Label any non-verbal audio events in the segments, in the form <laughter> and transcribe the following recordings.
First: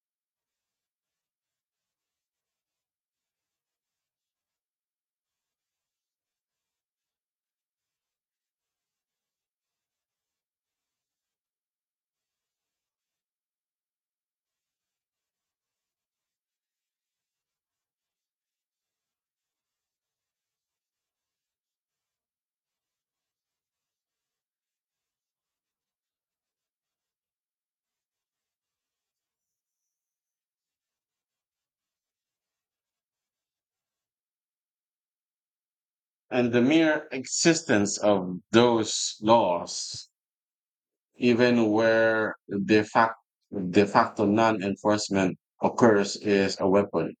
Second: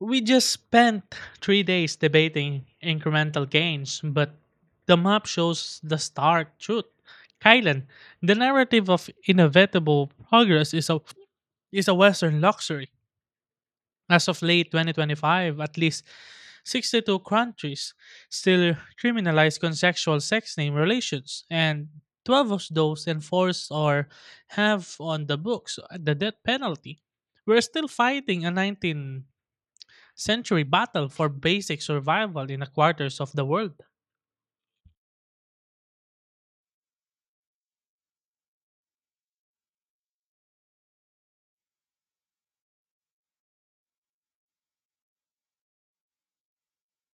We just spent 3 days debating incremental gains, but the map shows the stark truth. Kylan, the narrative of inevitable progress is a Western luxury. As of late 2025, at least 62 countries still criminalize consensual sex name relations, and 12 of those enforce or have on the books the death penalty. We're still fighting a 19 century battle for basic survival in a quarters of the world. And the mere existence of those laws, even where de facto, de facto non enforcement occurs, is a weapon.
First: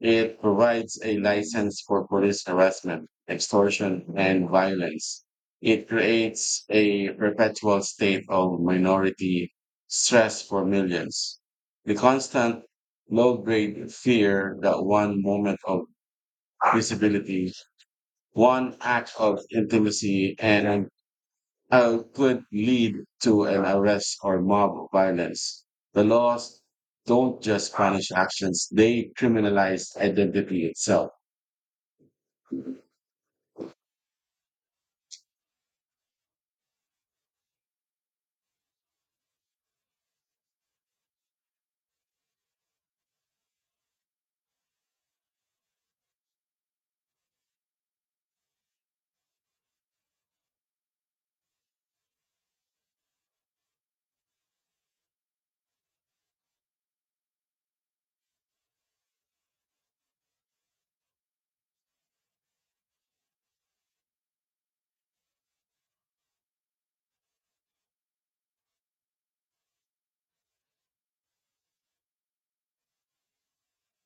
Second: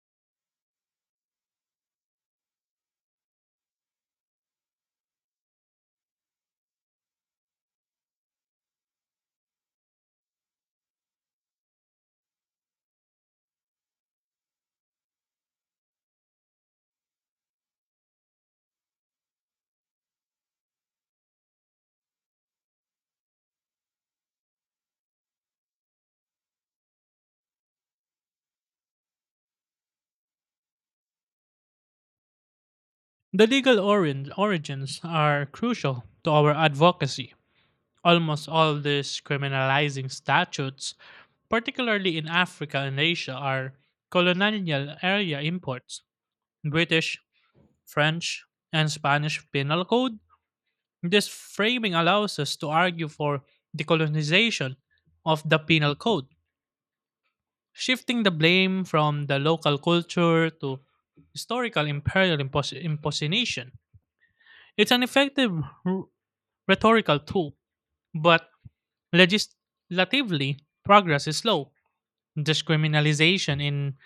It provides a license for police harassment, extortion, and violence. It creates a perpetual state of minority stress for millions. The constant low grade fear that one moment of visibility one act of intimacy and could lead to an arrest or mob violence. The laws don't just punish actions, they criminalize identity itself. The legal origins are crucial to our advocacy. Almost all these criminalizing statutes, particularly in Africa and Asia, are colonial area imports. British, French, and Spanish penal code. This framing allows us to argue for decolonization of the penal code, shifting the blame from the local culture to historical imperial imposition. It's an effective r- rhetorical tool, but legislatively, progress is slow. Discriminalization in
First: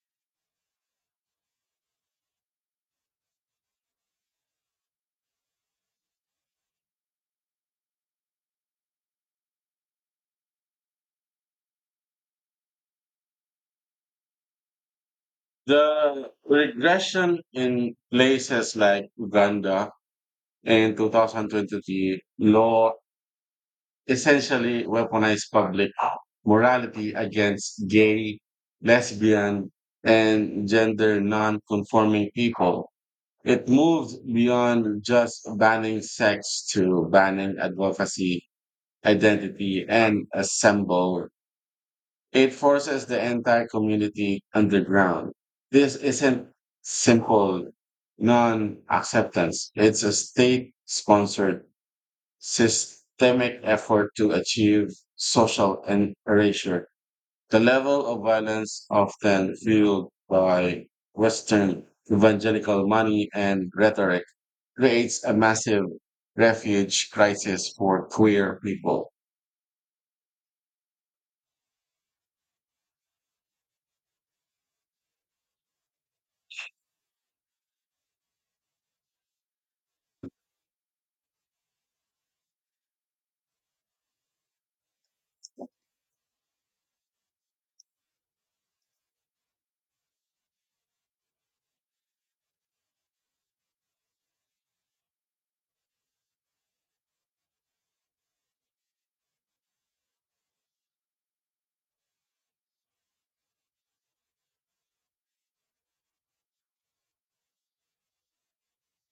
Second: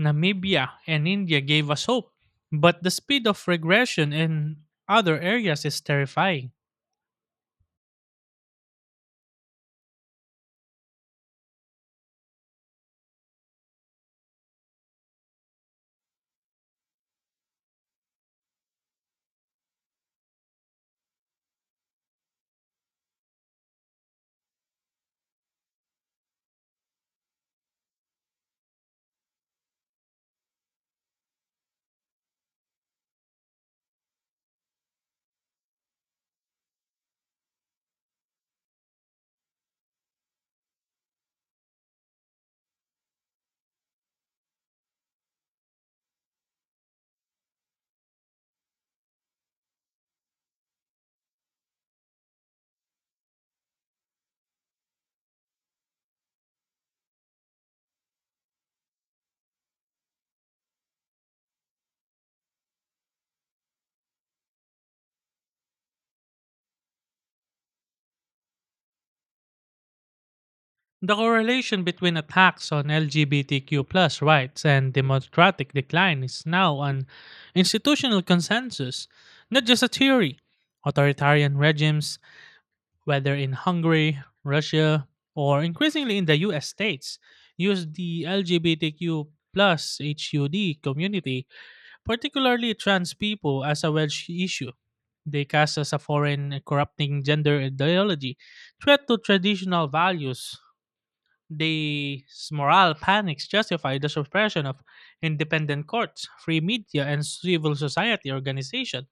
Namibia and India gave us hope, but the speed of regression in other areas is terrifying. The regression in places like Uganda in 2023 law essentially weaponized public morality against gay, lesbian, and gender non-conforming people. It moved beyond just banning sex to banning advocacy, identity, and assemble. It forces the entire community underground. This isn't simple non acceptance, it's a state sponsored systemic effort to achieve erasure. The level of violence often fueled by Western evangelical money and rhetoric creates a massive refuge crisis for queer people. The correlation between attacks on LGBTQ plus rights and democratic decline is now an institutional consensus, not just a theory. Authoritarian regimes, whether in Hungary, Russia, or increasingly in the US states, use the LGBTQ plus HUD community, particularly trans people, as a wedge issue. They cast as a foreign, corrupting gender ideology, threat to traditional values. The moral panics justify the suppression of independent courts, free media, and civil society organization,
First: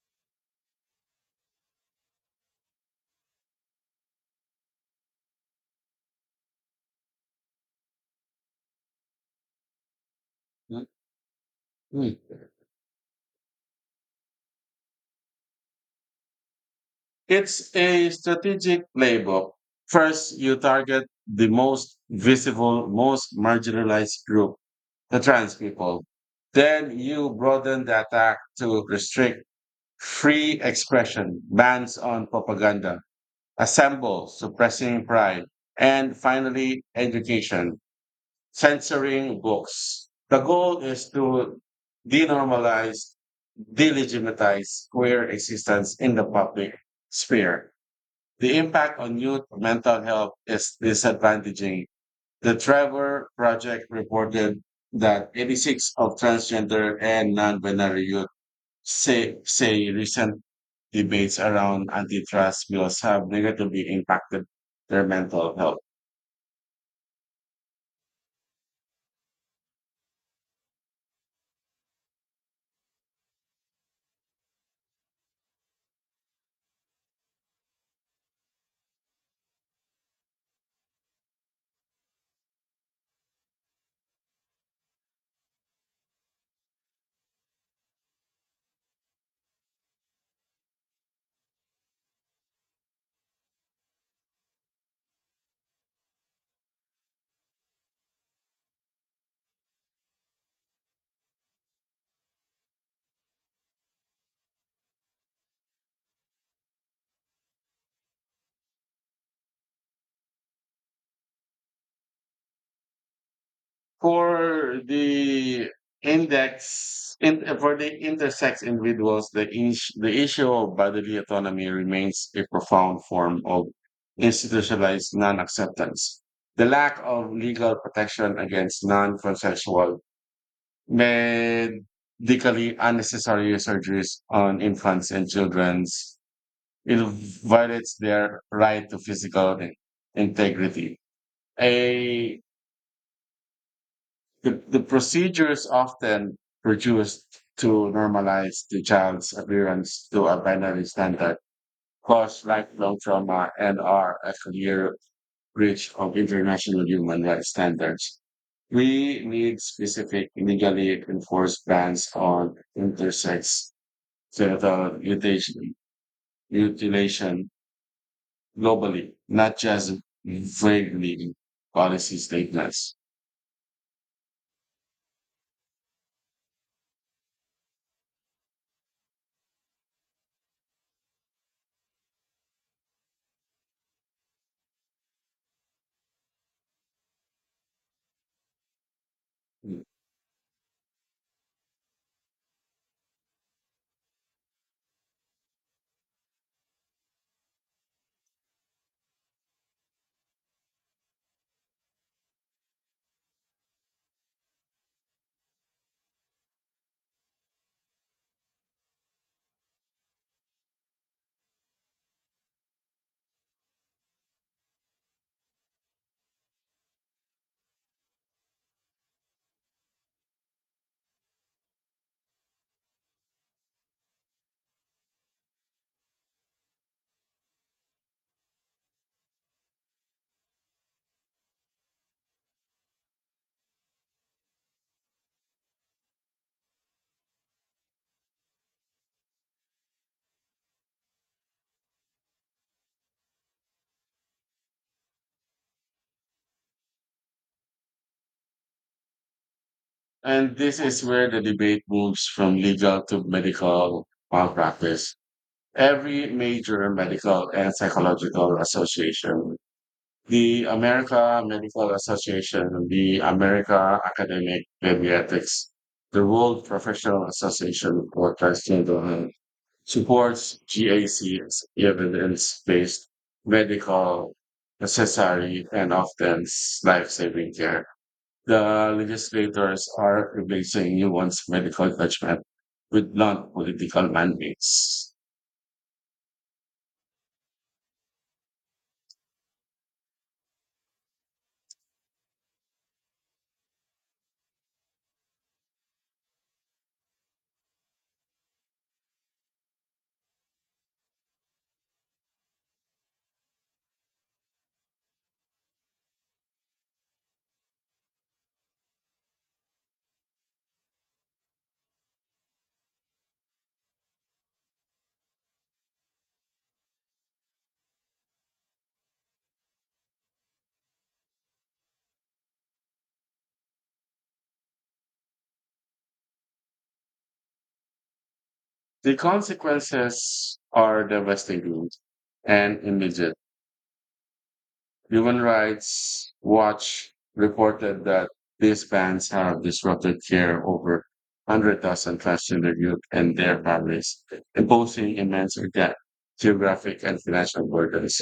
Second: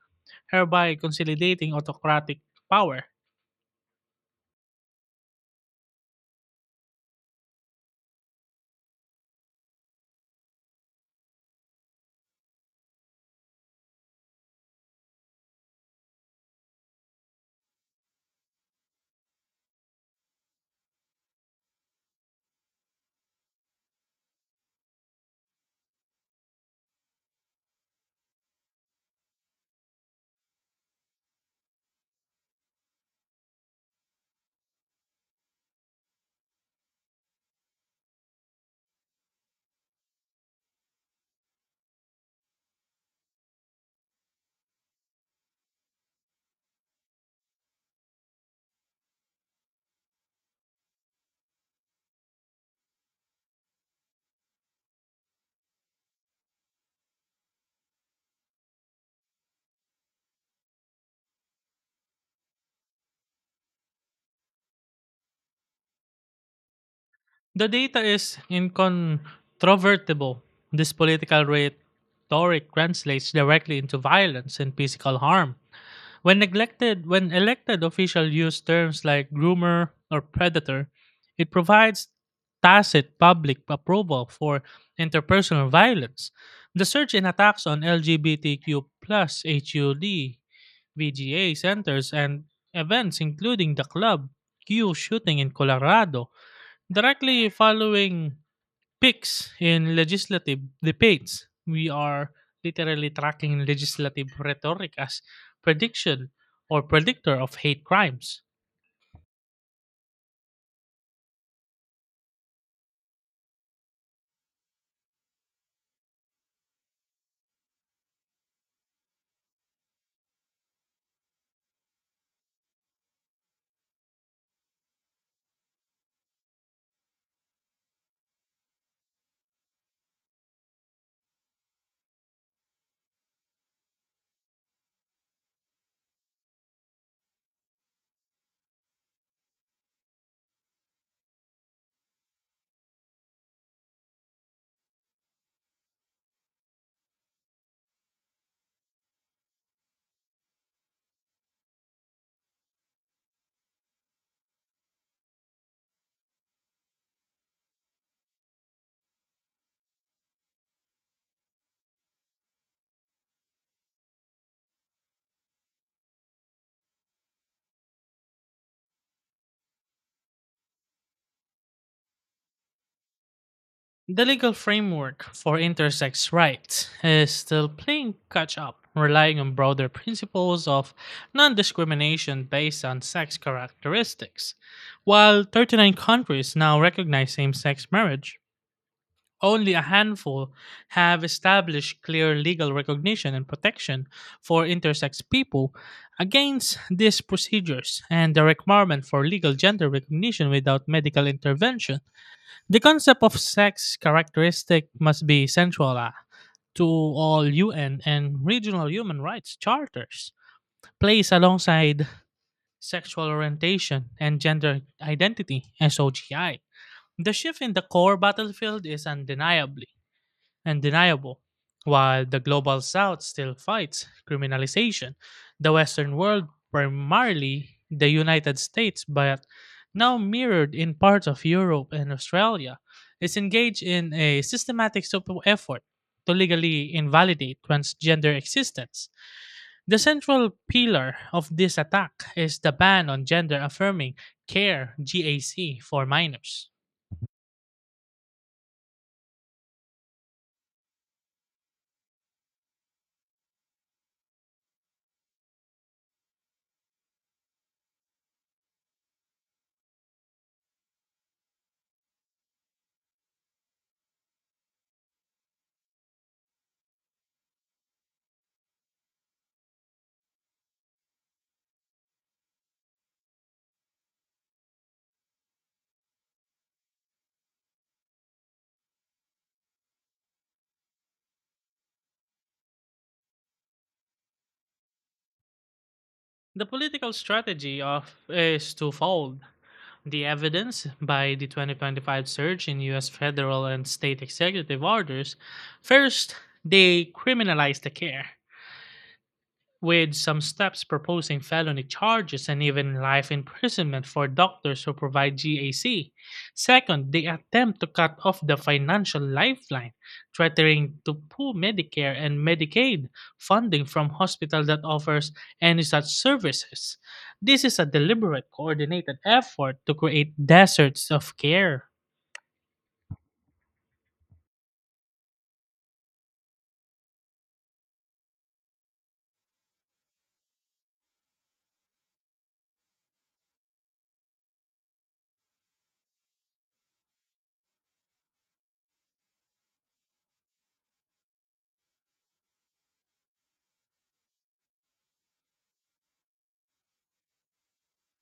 hereby consolidating autocratic power. Mm. It's a strategic playbook. First, you target the most visible, most marginalized group, the trans people. Then you broaden the attack to restrict free expression, bans on propaganda, assemble, suppressing pride, and finally, education, censoring books. The goal is to denormalize, delegitimize queer existence in the public sphere. The impact on youth mental health is disadvantaging. The Trevor Project reported that 86 of transgender and non-binary youth say recent debates around antitrust bills have negatively impacted their mental health. The data is incontrovertible. This political rhetoric translates directly into violence and physical harm. When elected officials use terms like groomer or predator, it provides tacit public approval for interpersonal violence. The surge in attacks on LGBTQ plus HUD VGA centers and events, including the Club Q shooting in Colorado, directly following Picks in legislative debates. We are literally tracking legislative rhetoric as prediction or predictor of hate crimes. For the for the intersex individuals, the issue of bodily autonomy remains a profound form of institutionalized non-acceptance. The lack of legal protection against non-consensual medically unnecessary surgeries on infants and children it violates their right to integrity. A, the procedure is often reduced to normalize the child's appearance to a binary standard, cause lifelong trauma, and are a clear breach of international human rights standards. We need specific legally enforced bans on intersex genital mutilation globally, not just vaguely policy statements. The legal framework for intersex rights is still playing catch up, relying on broader principles of non discrimination based on sex characteristics. While 39 countries now recognize same sex marriage, only a handful have established clear legal recognition and protection for intersex people against these procedures and the requirement for legal gender recognition without medical intervention. The concept of sex characteristic must be central, to all UN and regional human rights charters, placed alongside sexual orientation and gender identity, SOGI. The shift in the core battlefield is undeniably and deniable. While the global south still fights criminalization, the Western world, primarily the United States, but now mirrored in parts of Europe and Australia, is engaged in a systematic effort to legally invalidate transgender existence. The central pillar of this attack is the ban on gender affirming care GAC for minors. And this is where the debate moves from legal to medical malpractice. Every major medical and psychological association, the America Medical Association, the America Academic Pediatrics, the World Professional Association for Transgender supports GAC's evidence-based medical necessary and often life-saving care. The legislators are replacing nuanced medical judgment with non-political mandates. The political strategy of is twofold. The evidence by the 2025 surge in US federal and state executive orders. First, they criminalized the care, with some steps proposing felony charges and even life imprisonment for doctors who provide GAC. Second, they attempt to cut off the financial lifeline, threatening to pull Medicare and Medicaid funding from hospitals that offers any such services. This is a deliberate, coordinated effort to create deserts of care. The consequences are devastating and immediate. Human Rights Watch reported that these bans have disrupted care over 100,000 transgender youth and their families, imposing immense again, geographic and financial burdens.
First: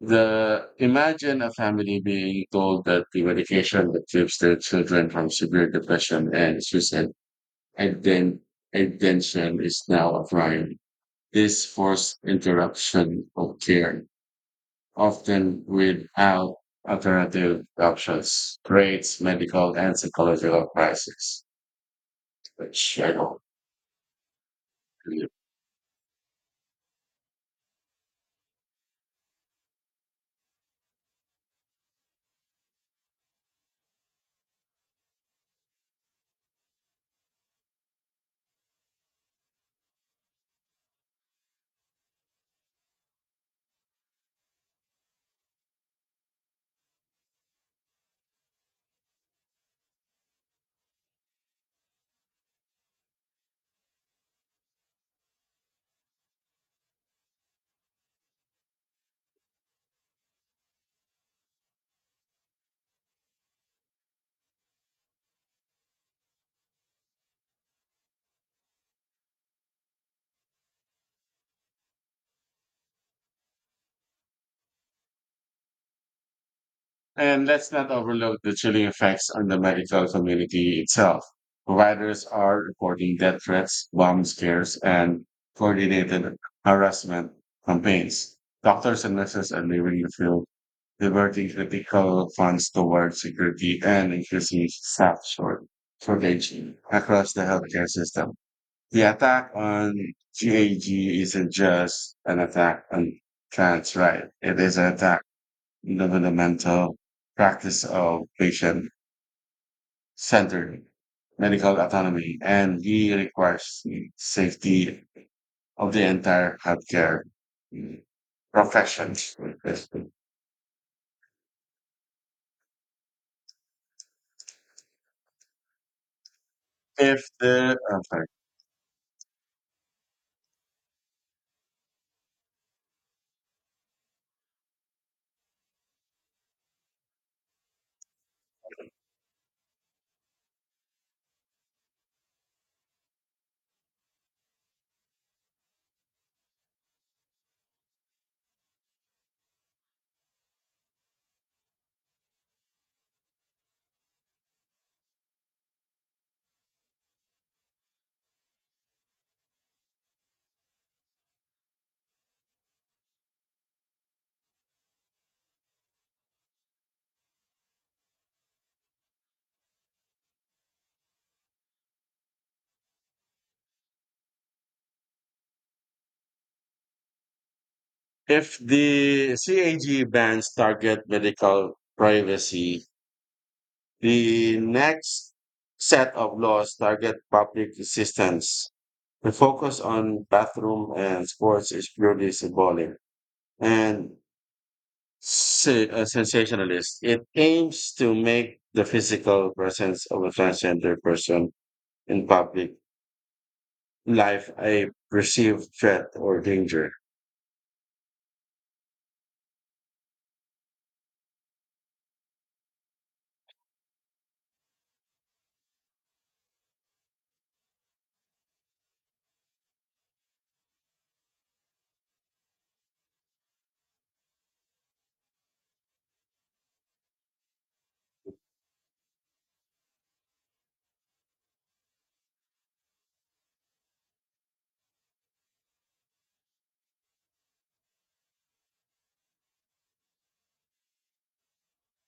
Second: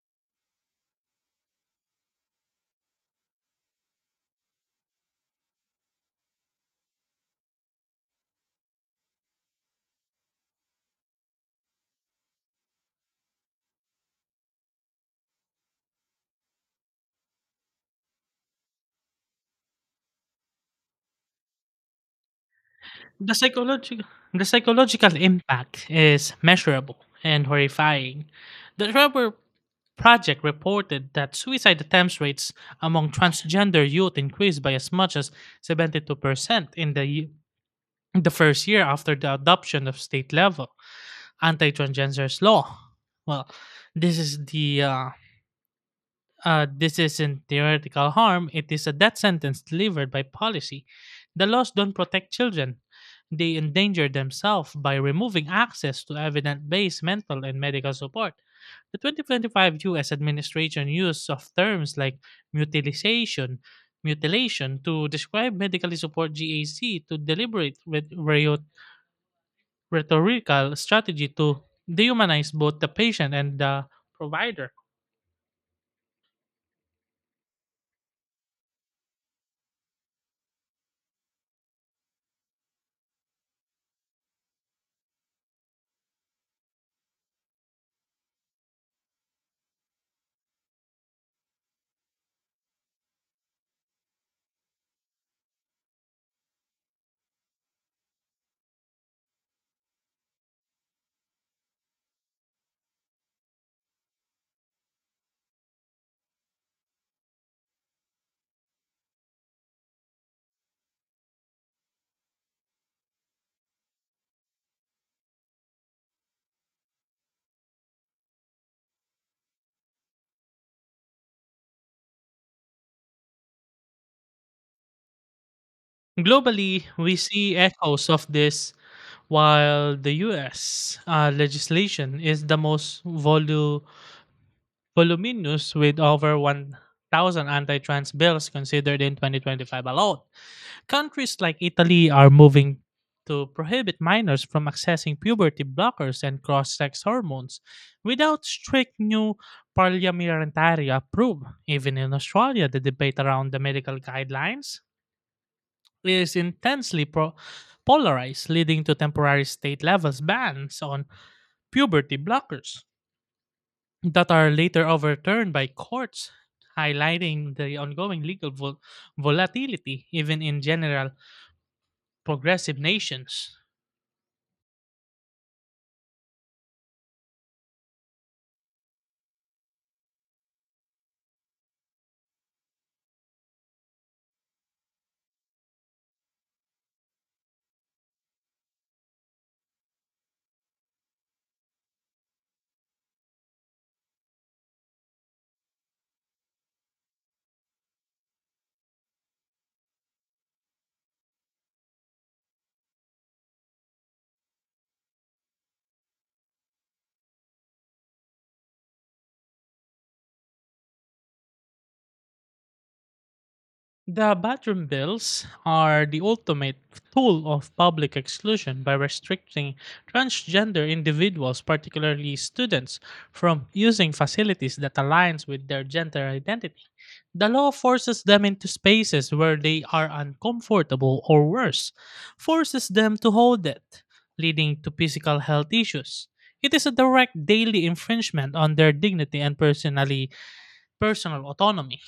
The imagine a family being told that the medication that keeps their children from severe depression and suicide and then intention is now a crime. This forced interruption of care often without alternative options, creates medical and psychological crises, which I The don't psychological the psychological believe. impact is measurable and horrifying. The Rubber Project reported that suicide attempts rates among transgender youth increased by as much as 72% in the first year after the adoption of state level anti transgender law. Well, this is the uh, this isn't theoretical harm, it is a death sentence delivered by policy. The laws don't protect children. They endanger themselves by removing access to evidence based mental and medical support. The 2025 US administration use of terms like mutilation, mutilation to describe medically support GAC to deliberate with rhetorical strategy to dehumanize both the patient and the provider. And let's not overlook the chilling effects on the medical community itself. Providers are reporting death threats, bomb scares, and coordinated harassment campaigns. Doctors and nurses are leaving the field, diverting critical funds towards security and increasing staff short shortage across the healthcare system. The attack on GAG isn't just an attack on trans rights. It is an attack on the fundamental practice of patient-centered medical autonomy and the requires safety of the entire healthcare profession. Globally, we If see the I'm echoes of sorry. this while the US legislation is the most voluminous with over 1,000 anti trans bills considered in 2025 alone. Countries like Italy are moving to prohibit minors from accessing puberty blockers and cross sex hormones without strict new parliamentary approval. Even in Australia, the debate around the medical guidelines is intensely polarized, leading to temporary state levels bans on puberty blockers that are later overturned by courts, highlighting the ongoing legal volatility even in general progressive nations. If the CAG bans target medical privacy, The next set of laws target public assistance. The focus on bathroom and sports is purely symbolic and sensationalist. It aims to make the physical presence of a transgender person in public life a perceived threat or danger. The bathroom bills are the ultimate tool of public exclusion by restricting transgender individuals, particularly students, from using facilities that aligns with their gender identity. The law forces them into spaces where they are uncomfortable or worse, forces them to hold it, leading to physical health issues. It is a direct daily infringement on their dignity and personal autonomy.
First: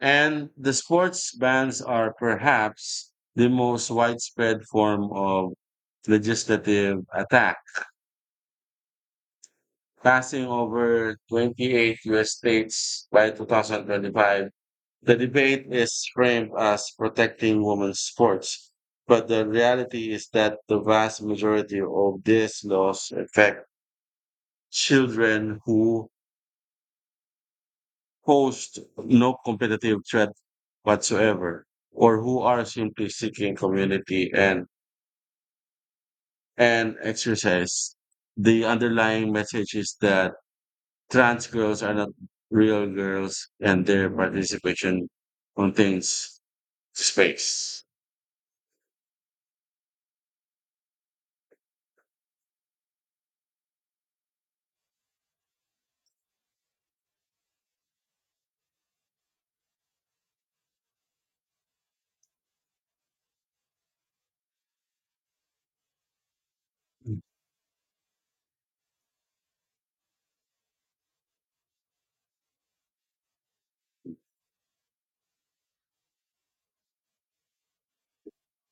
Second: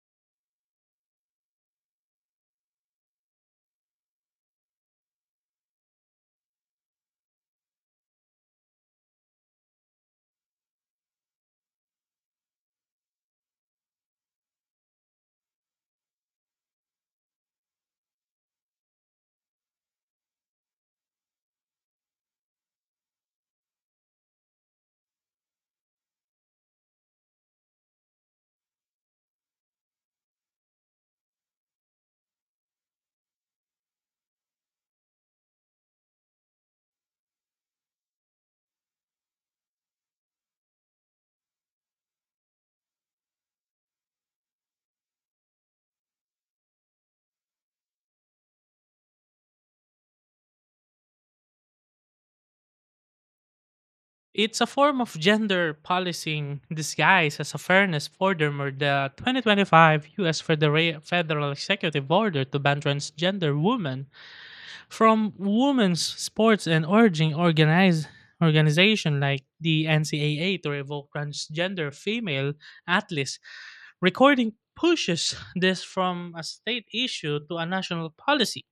And the sports bans are perhaps the most widespread form of legislative attack passing over 28 U.S. states by 2025. The debate is framed as protecting women's sports, but the reality is that the vast majority of these laws affect children who host no competitive threat whatsoever or who are simply seeking community and exercise. The underlying message is that Trans girls are not real girls, and their participation contains space. It's a form of gender policing disguised as a fairness order or the 2025 U.S. Federal Executive Order to ban transgender women from women's sports and urging organized organization like the NCAA to revoke transgender female athletes. Recording pushes this from a state issue to a national policy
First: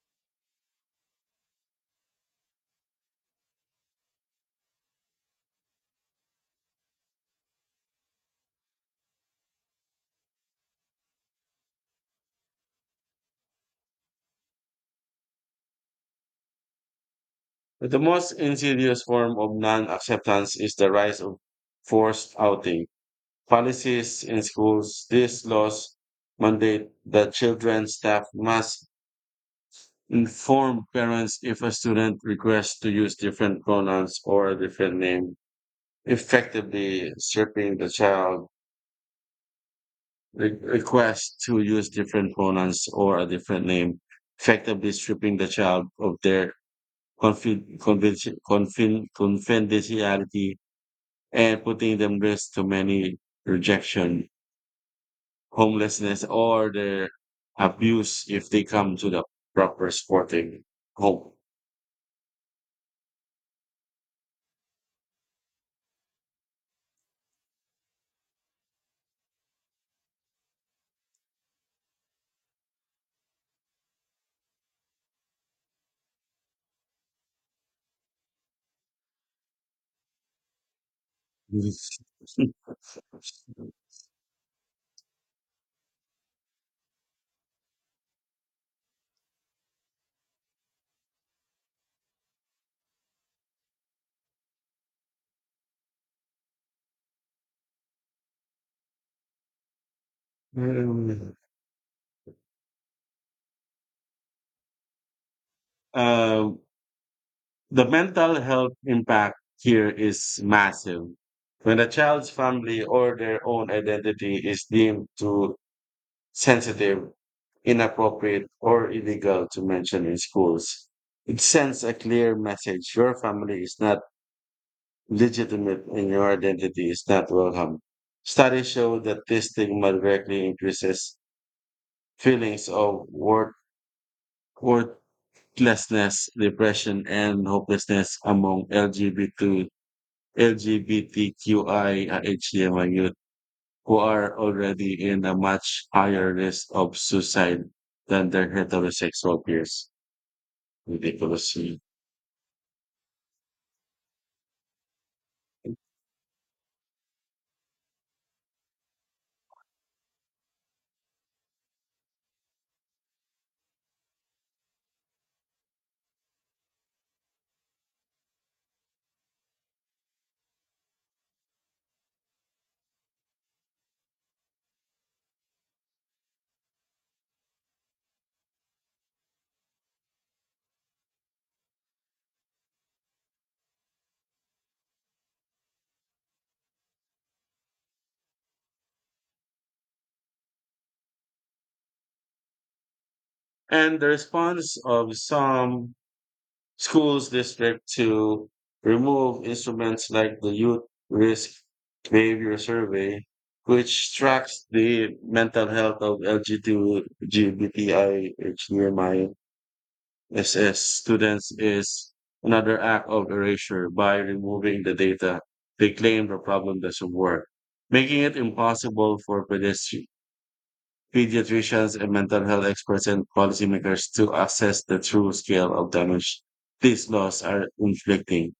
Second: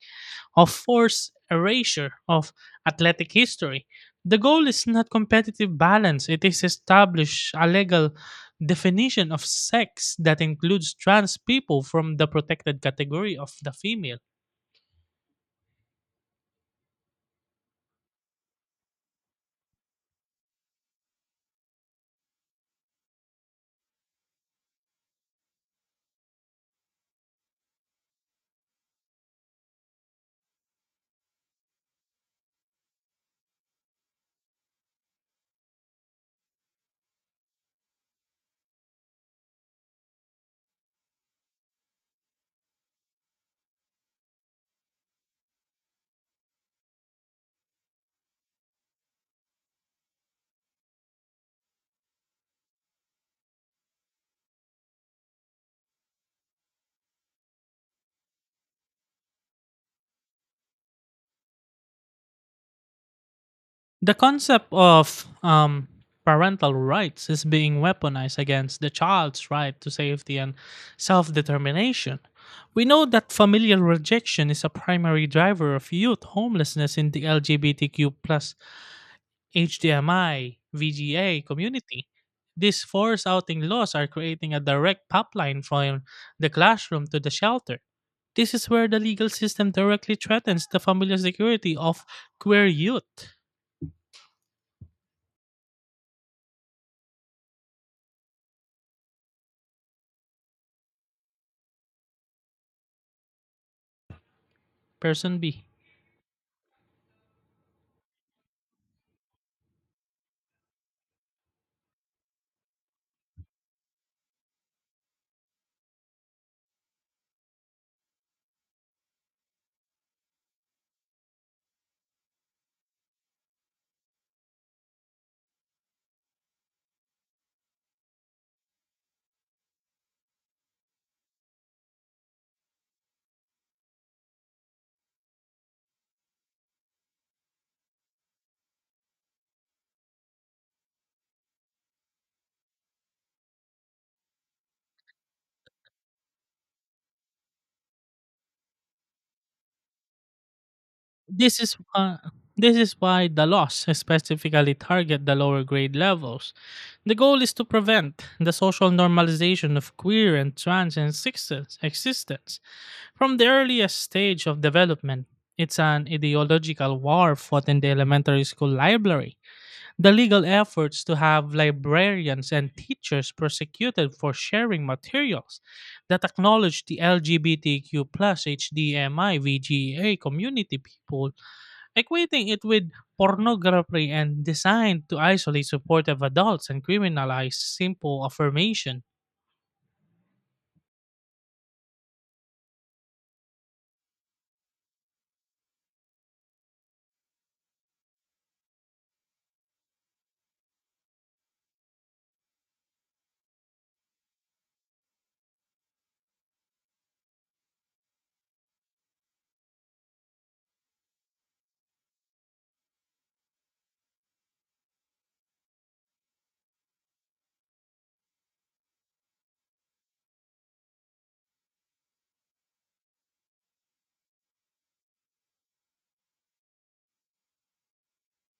of forced erasure of athletic history. The goal is not competitive balance, it is establish a legal definition of sex that includes trans people from the protected category of the female. But the most insidious form of non acceptance is the rise of forced outing. Policies in schools, these laws mandate that children staff must inform parents if a student requests to use different pronouns or a different name, effectively stripping the child request to use different pronouns or a different name, effectively stripping the child of their confidentiality and putting them risk to many rejection, homelessness, or their abuse if they come to the proper sporting home. The concept of parental rights is being weaponized against the child's right to safety and self determination. We know that familial rejection is a primary driver of youth homelessness in the LGBTQ plus HDMI VGA community. These force outing laws <laughs> are creating a direct pipeline from the classroom to the shelter. This is where the legal system directly threatens the familial security of queer youth. Person B. Um, The mental health impact here is massive. When a child's family or their own identity is deemed too sensitive, inappropriate, or illegal to mention in schools, it sends a clear message your family is not legitimate and your identity is not welcome. Studies show that this stigma directly increases feelings of worthlessness, depression, and hopelessness among LGBTQIA HDMI youth who are already in a much higher risk of suicide than their heterosexual peers. Ridiculous. This is uh, this is why the laws specifically target the lower grade levels. The goal is to prevent the social normalization of queer and trans existence from the earliest stage of development. It's an ideological war fought in the elementary school library. The legal efforts to have librarians and teachers prosecuted for sharing materials that acknowledge the LGBTQ plus HDMI VGA community people equating it with pornography and designed to isolate supportive adults and criminalize simple affirmation. And the response of some schools district to remove instruments like the youth risk behavior survey, which tracks the mental health of LGBTI SS students is another act of erasure by removing the data. They claim the problem doesn't work, making it impossible for pediatricians and mental health experts and policymakers to assess the true scale of damage these laws are inflicting.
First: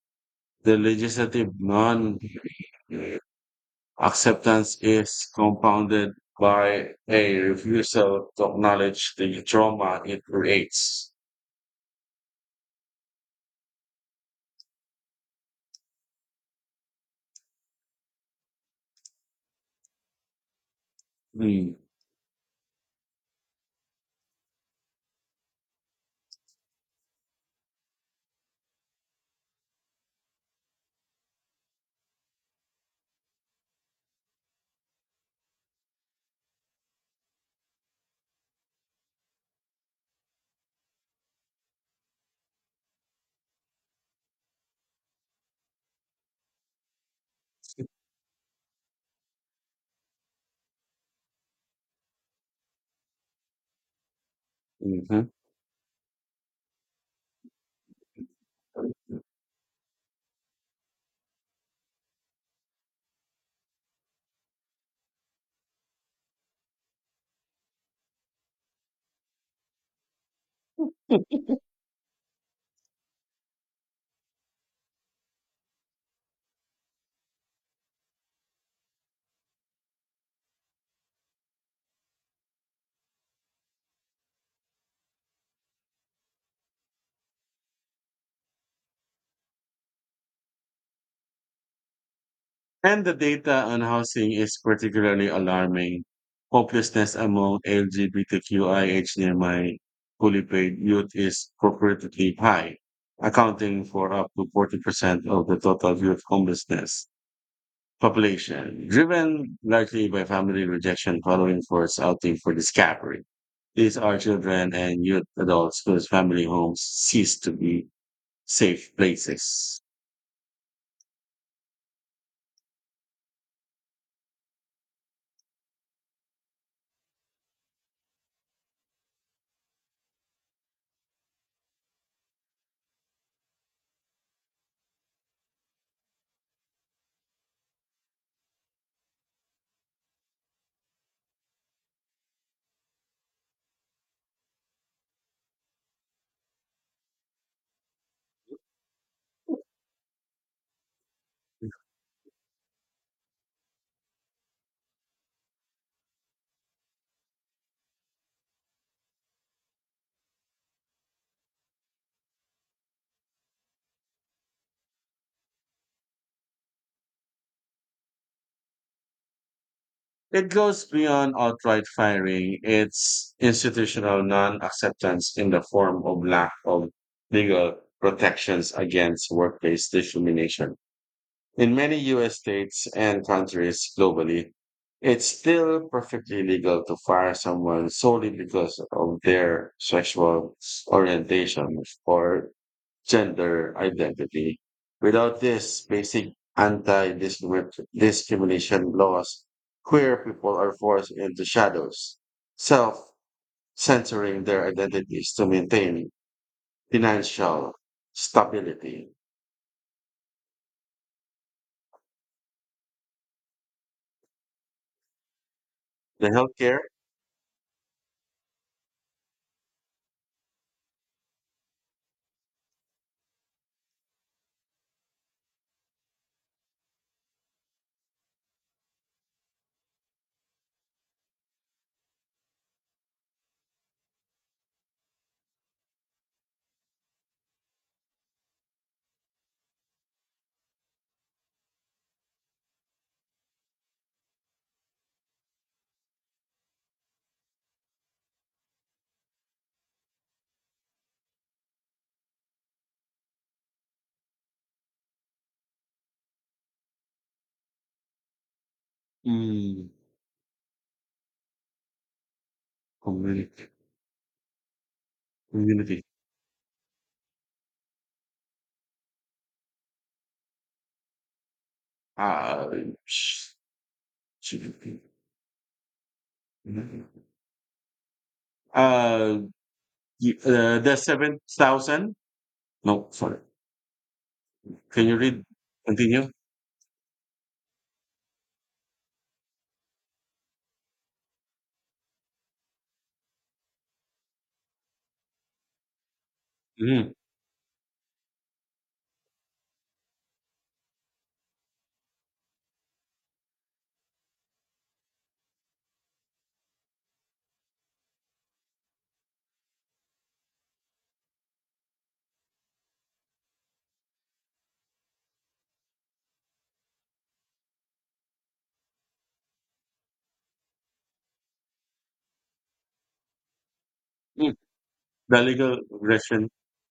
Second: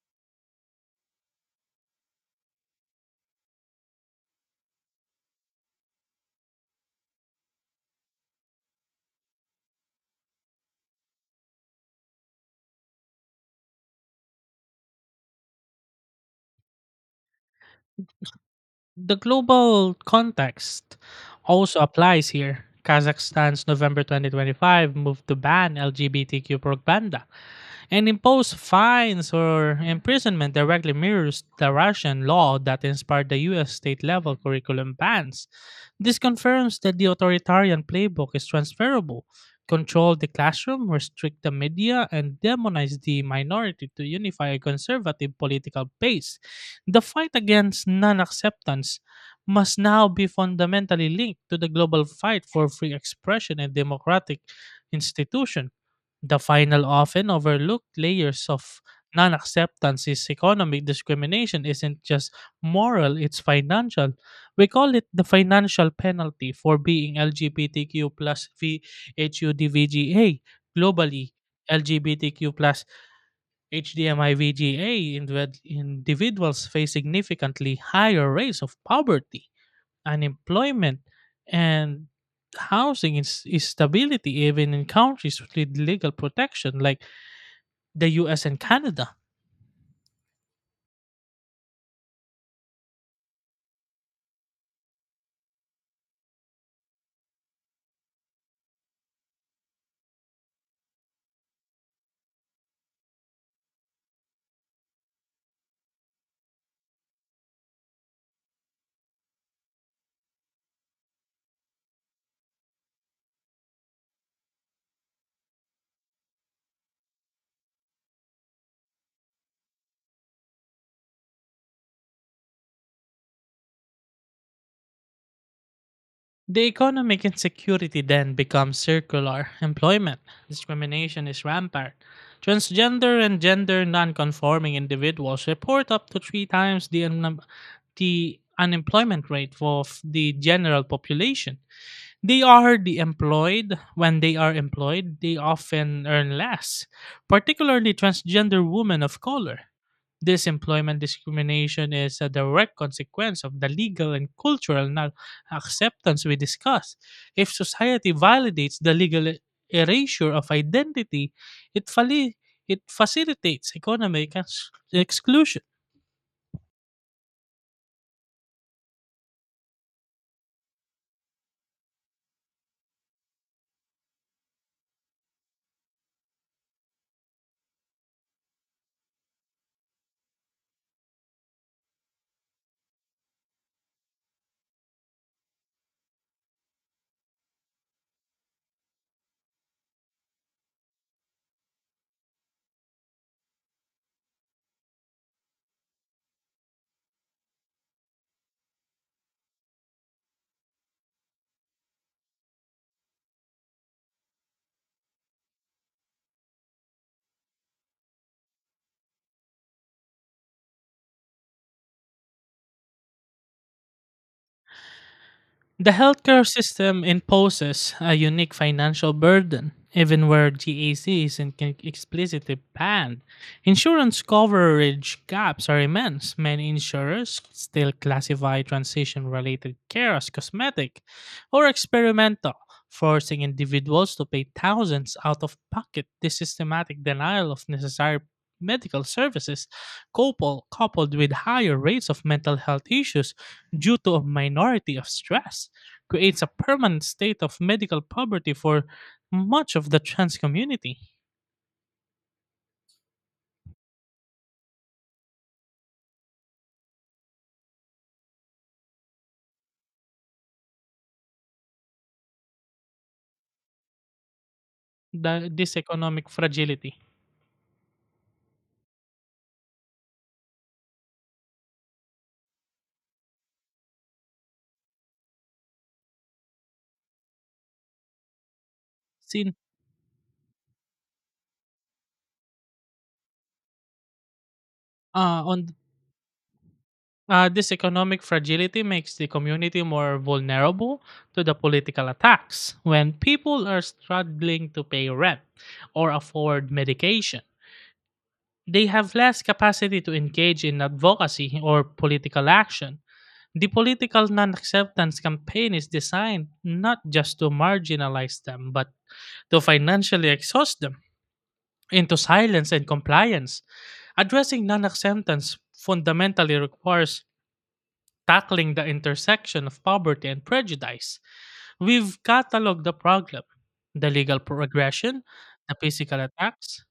The legislative non acceptance is compounded by a refusal to acknowledge the trauma it creates. The global context Mm. also applies here. Kazakhstan's November 2025 move to ban LGBTQ propaganda and imposed fines or imprisonment directly mirrors the Russian law that inspired the US state level curriculum bans. This confirms that the authoritarian playbook is transferable. Control the classroom, restrict the media, and demonize the minority to unify a conservative political base. The fight against non acceptance must now be fundamentally linked to the global fight for free expression and democratic Mhm. institution. The final, often overlooked layers of non acceptance is economic discrimination isn't just moral, it's financial. We call it the financial penalty for being LGBTQ plus VHUDVGA globally. LGBTQ plus HDMIVGA individuals face significantly higher rates of poverty, unemployment, and housing instability even in countries with legal protection like the US and Canada. And the data on housing is particularly alarming. Hopelessness among LGBTQIHDMI fully paid youth is proportionately high, accounting for up to 40% of the total youth homelessness population, driven largely by family rejection following forced outing for discovery. These are children and youth adults whose family homes cease to be safe places. The economic insecurity then becomes circular. Employment discrimination is rampant. Transgender and gender nonconforming individuals report up to three times the unemployment rate of the general population. They are the employed. When they are employed, they often earn less, particularly transgender women of color. This employment discrimination is a direct consequence of the legal and cultural non acceptance we discussed. If society validates the legal erasure of identity, it, fali- it facilitates economic exclusion. It goes beyond outright firing. It's institutional non-acceptance in the form of lack of legal protections against workplace discrimination. In many US states and countries globally, it's still perfectly legal to fire someone solely because of their sexual orientation or gender identity. Without this basic anti-discrimination laws, queer people are forced into shadows, self-censoring their identities to maintain financial stability. The The healthcare healthcare system imposes a unique financial burden. Even where GAC isn't explicitly banned, insurance coverage gaps are immense. Many insurers still classify transition related care as cosmetic or experimental, forcing individuals to pay thousands out of pocket. This systematic denial of necessary medical services, coupled with higher rates of mental health issues due to a minority of stress creates a permanent state of medical poverty for much of the trans community. mm, The, this Community. economic fragility. Uh, sh- sh- uh, Sin, the 7,000. No, sorry. Can you read? on Continue. This economic fragility makes the community more vulnerable to the political attacks. When people are struggling to pay rent or afford Mhm. medication, they have less capacity to engage in advocacy or political action. The political non acceptance campaign is designed not just to marginalize them, but to financially exhaust them into silence and compliance. Addressing non acceptance fundamentally requires tackling the intersection of poverty and prejudice. We've cataloged the problem, the legal Mm. progression, The the legal physical aggression. attacks,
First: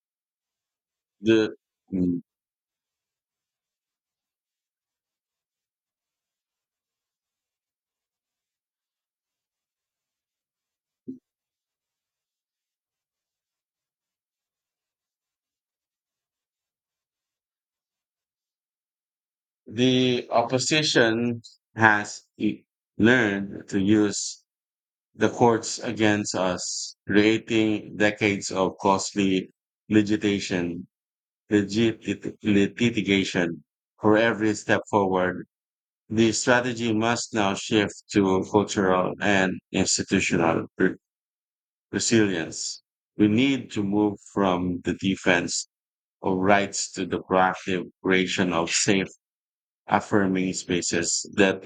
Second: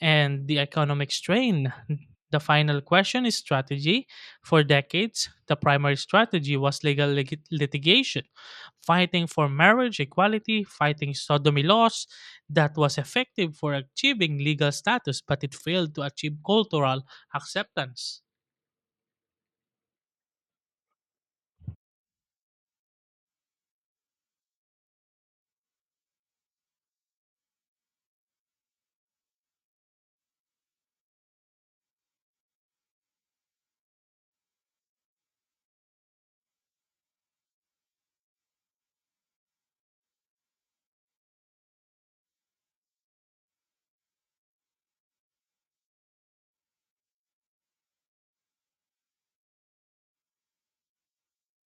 and the economic The, strain. mm. The final question is strategy. For decades, the primary strategy was legal litigation, fighting for marriage equality, fighting sodomy laws. That was effective for achieving legal status, but it failed to achieve cultural acceptance. the opposition has e- learned to use the courts against us, creating decades of costly litigation, legit litigation for every step forward The strategy must now shift to cultural and resilience. We need to move from the defense of rights to the proactive creation of safe, affirming spaces that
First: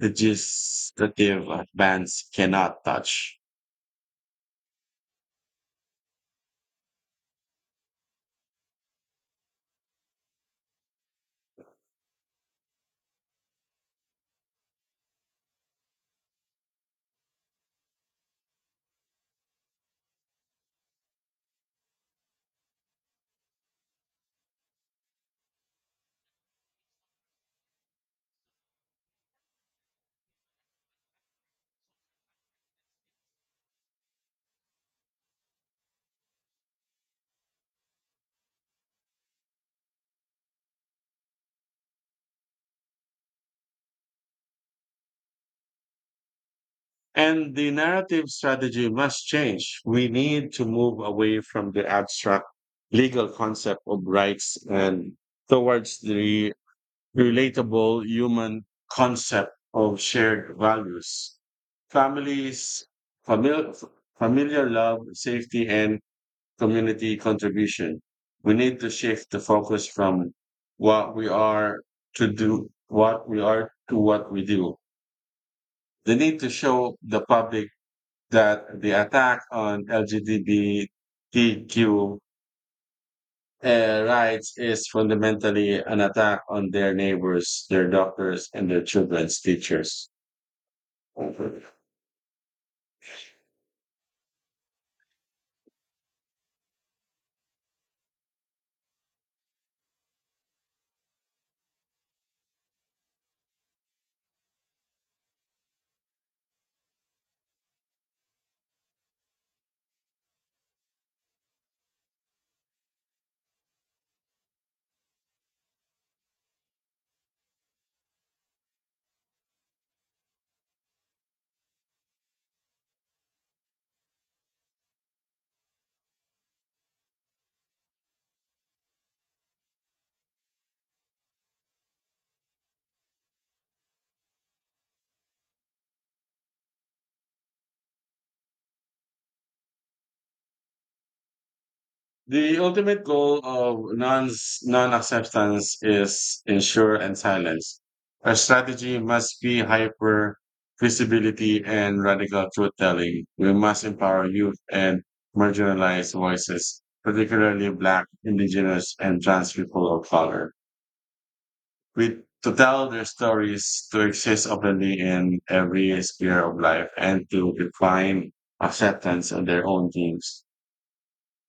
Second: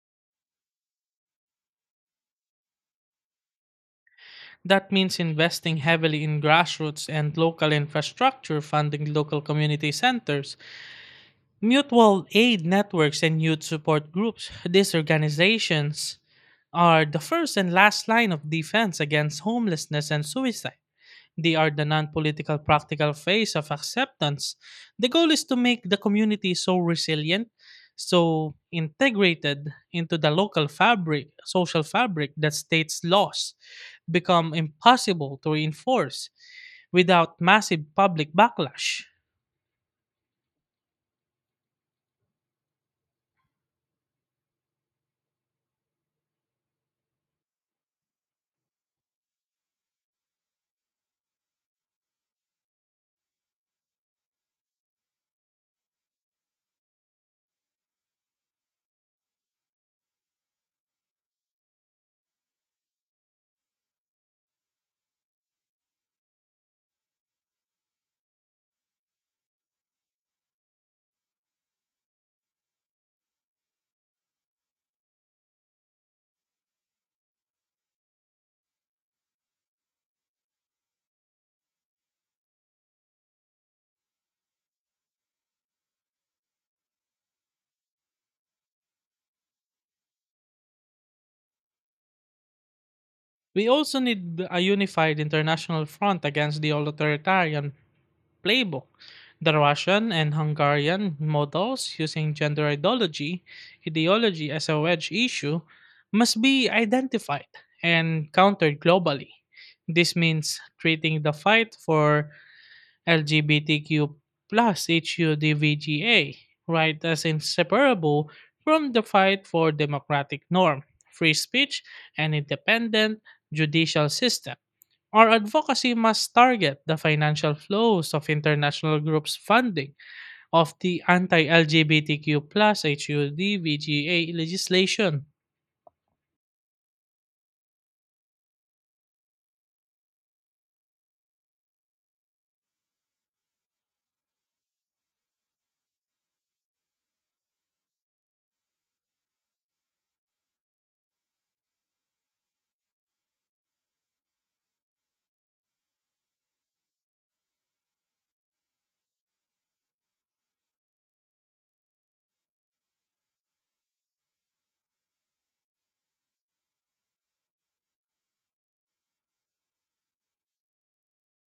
legislative advance cannot touch. That means investing heavily in grassroots and local infrastructure, funding local community centers, mutual aid networks, and youth support groups. These organizations are the first and last line of defense against homelessness and suicide. They are the non political practical phase of acceptance. The goal is to make the community so resilient, so integrated into the local fabric, social fabric, that states' laws become impossible to enforce without massive public backlash. And the narrative strategy must change. We need to move away from the abstract legal concept of rights and towards the relatable human concept of shared values. Families, familiar, familiar love, safety, and community contribution. We need to shift the focus from what we are what we are to what we do. They need to show the public that the attack on LGBTQ rights is fundamentally an attack on their neighbors, their doctors, and their children's teachers. We also need a unified international front against the authoritarian playbook. The Russian and Hungarian models, using gender ideology as a wedge issue, must be identified and countered globally. This means treating the fight for LGBTQ plus HUDVGA, right, as inseparable from the fight for democratic norm, free speech, and independent judicial system. Our advocacy must target the financial flows of international groups funding of the anti-LGBTQ plus HUD VGA legislation. The ultimate goal of non acceptance is ensure and silence. Our strategy must be hyper visibility and radical truth telling. We must empower youth and marginalized voices, particularly Black, Indigenous, and trans people of color. With to tell their stories, to exist openly in every sphere of life, and to define acceptance on their own terms,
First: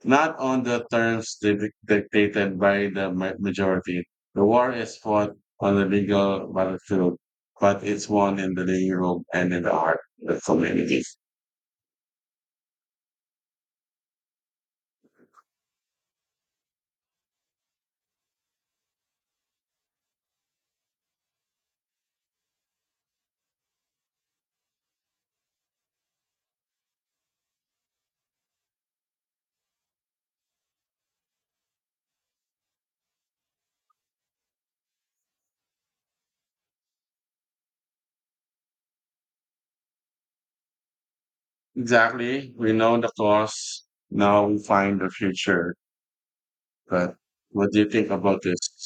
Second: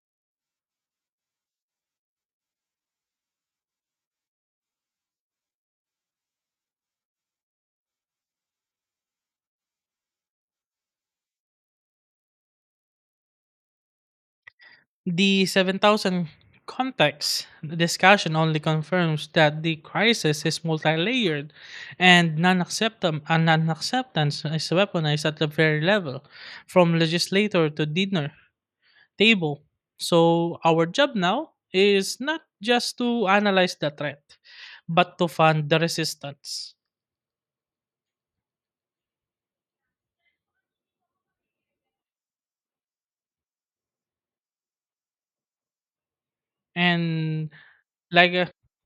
not on the terms dictated by the majority. The war is fought on the legal battlefield, but it's won in the living room and in the heart of the community. The 7,000 context discussion only confirms that the crisis is multi-layered and non-acceptance is weaponized at the very level, from legislator to dinner table. So our job now is not just to analyze the threat, but to fund the resistance. Exactly. We know the cause. Now we find the future. But And what do you think like about this?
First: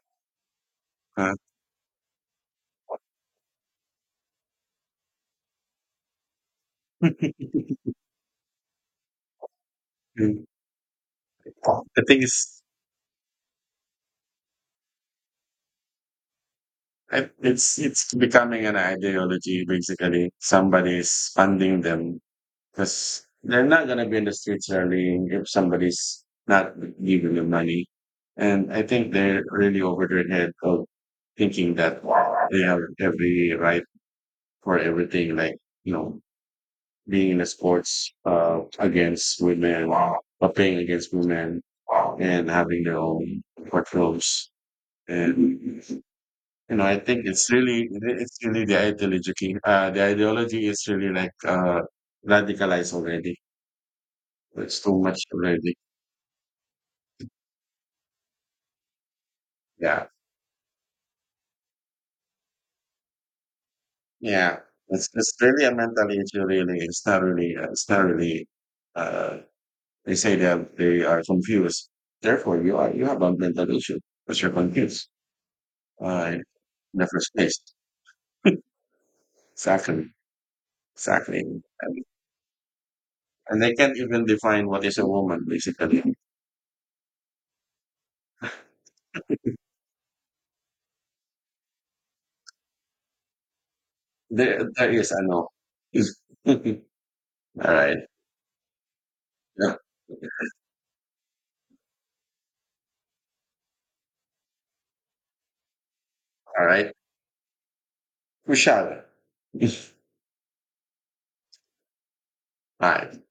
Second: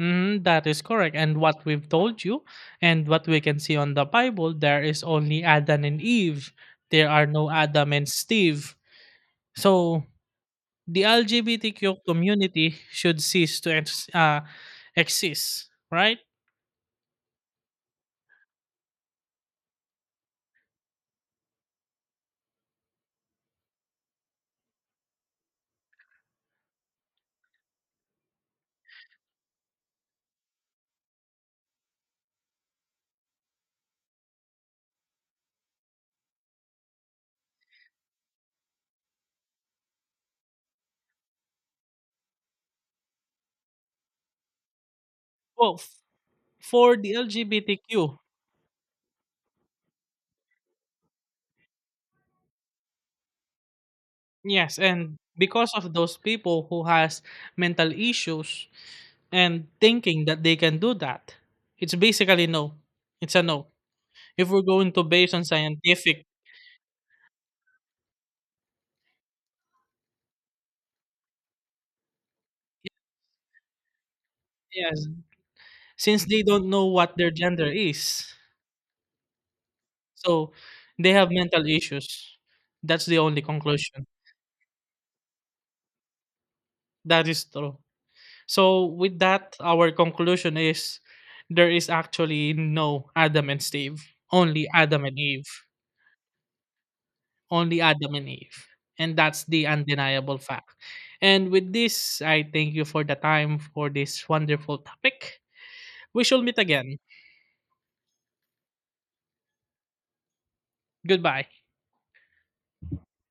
mhm, that is correct. Uh, And what we've told you, and what we can see on the Bible, there is only Adam and Eve. There are no Adam and Steve. So the I LGBTQ think it's community should cease to exist, right? It's becoming an ideology basically. Somebody's funding them because they're not gonna be in the streets rallying if somebody's not giving them money. And I think they're really over their head of thinking that they have every right for everything, like you know, being in the sports against women, or playing against women, and having their own courtrooms Well, and you know, f- I think for the LGBTQ it's really the ideology. The ideology is really like radicalized already. Yes, It's too and much because already. of those people who has mental issues and Yeah, thinking that they can do that, it's basically no. It's a no. If yeah. we're going to base It's on really a mental scientific, issue. Really, it's not really. Uh, they say that they are confused. Therefore, you have a mental issue because you're yes, confused since they in don't know the what their first place. gender is, Exactly, so they have exactly. mental And, issues. That's the only and they can't conclusion. even define what is a woman basically. That is true. <laughs> So with that, our conclusion is there is actually no Adam and Steve, only Adam and I Eve. know. <laughs> Only Alright. Adam and Eve. And that's the Yeah, undeniable fact. And with this, I thank you for the time for this wonderful topic. We shall meet alright. again. We shall. Goodbye. Alright. <laughs>